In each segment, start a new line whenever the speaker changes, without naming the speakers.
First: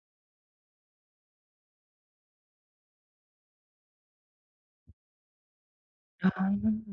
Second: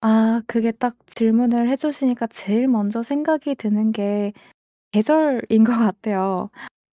아 그게 딱 질문을 해 주시니까 제일 먼저 생각이 드는 게 계절인 것 같아요.
아.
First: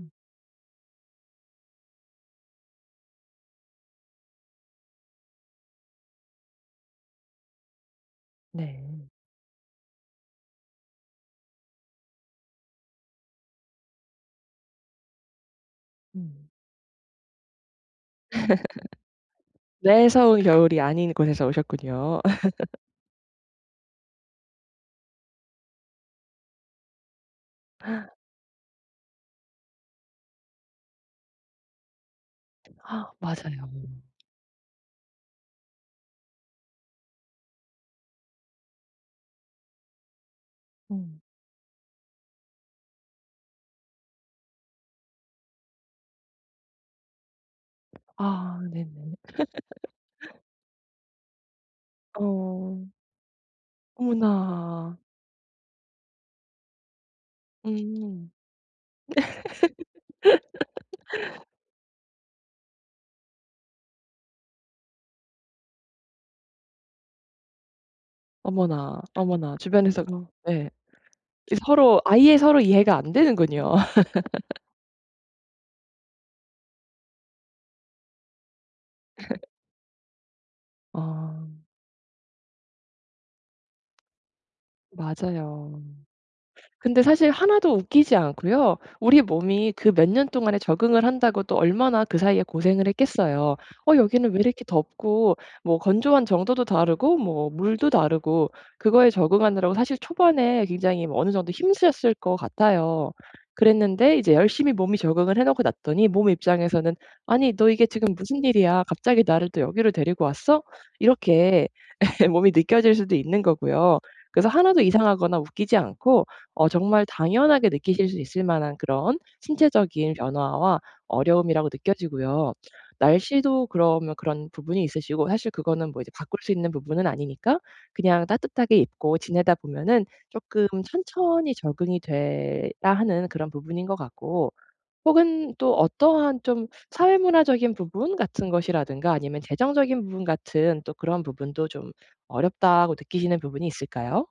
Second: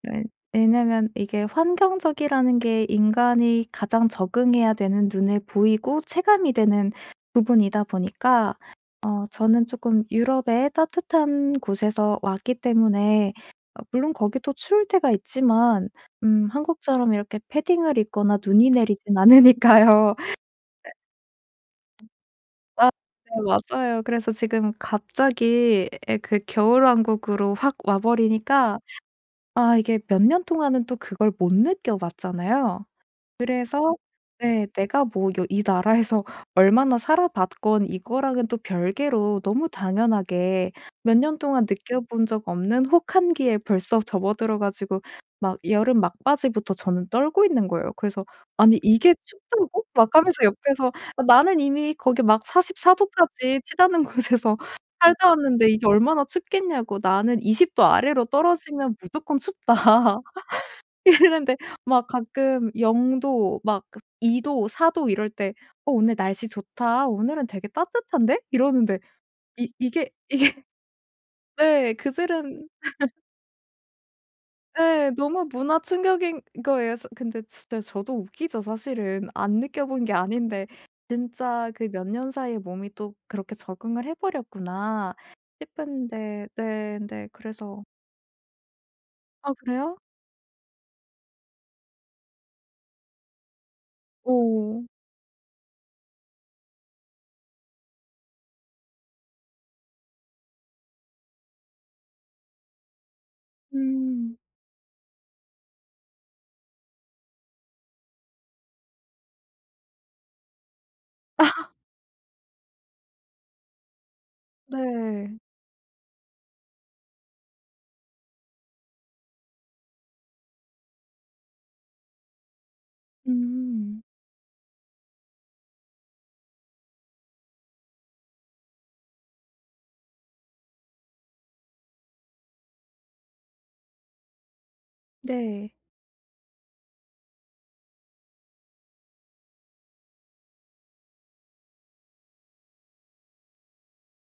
왜 왜냐면 이게 환경적이라는 게 인간이 가장 적응해야 되는 눈에 보이고 체감이 되는 부분이다 보니까
네.
어 저는 쪼끔 유럽의 따뜻한 곳에서 왔기 때문에 어 물론 거기도 추울 때가 있지만
음.
음 한국처럼 이렇게 패딩을 입거나 눈이 내리진 않으니까요.
매서운 겨울이 아닌 곳에서 오셨군요.
와 네. 맞아요. 그래서 지금 갑자기 예 그 겨울왕국으로 확 와 버리니까 아 이게 몇 년 동안은 또 그걸 못 느껴 봤잖아요.
아 맞아요.
그래서 예 내가 뭐 여 이 나라에서 얼마나 살아봤건 이거랑은 또 별개로 너무 당연하게 몇
음.
년 동안 느껴본 적 없는 혹한기에 벌써 접어들어 가지고 막 여름 막바지부터 저는 떨고 있는 거예요. 그래서
아
"아니
네네.
이게 춥다고?" 막 하면서 옆에서 "아 나는 이미 거기 막
어.
44 도까지 치닫는 곳에서
어머나.
살다 왔는데 이게 얼마나 춥겠냐고 나는 20 도 아래로
음.
떨어지면 무조건 춥다." 이랬는데 막 가끔 0 도 막 그 2 도, 4 도 이럴 때 "어 오늘 날씨 좋다 오늘은 되게 따뜻한데?" 이러는데
어머나, 어머나.
이 이게
주변에서도
이게
예. 이
네
서로 아예 서로
그들은
이해가 안 되는군요.
예. 너무 문화 충격인 거예요. 사 근데 진짜 저도 웃기죠 사실은. 안 느껴 본 게 아닌데
아.
진짜 그 몇 년 사이에 몸이 또 그렇게 적응을 해 버렸구나
맞아요.
싶은데 네
근데
근데
사실 하나도
그래서
웃기지 않고요. 우리
아
몸이 그
그래요?
몇 년 동안에 적응을 한다고 또 얼마나 그 사이에 고생을 했겠어요. 어 여기는 왜 이렇게
오.
덥고 뭐 건조한 정도도 다르고 뭐 물도 다르고 그거에 적응하느라고 사실 초반에 굉장히 뭐 어느 정도 힘쓰셨을 것 같아요. 그랬는데 이제
음.
열심히 몸이 적응을 해 놓고 났더니 몸의 입장에서는 '아니 너 이게 지금 무슨 일이야 갑자기 나를 또 여기로 데리고 왔어?' 이렇게 몸이 느껴질 수도 있는 거고요. 그래서 하나도
네.
이상하거나 웃기지 않고 어 정말 당연하게 느끼실 수 있을 만한 그런 신체적인 변화와 어려움이라고 느껴지고요. 날씨도
음.
그러면 그런 부분이 있으시고 사실 그거는 뭐 이제 바꿀 수 있는 부분은 아니니까 그냥 따뜻하게 입고 지내다 보면은 쪼끔 천천히 적응이 돼야 하는 그런 부분인 거 같고. 혹은
네.
또 어떠한 좀 사회문화적인 부분 같은 것이라든가 아니면 재정적인 부분 같은 또 그런 부분도 좀 어렵다고 느끼시는 부분이 있을까요?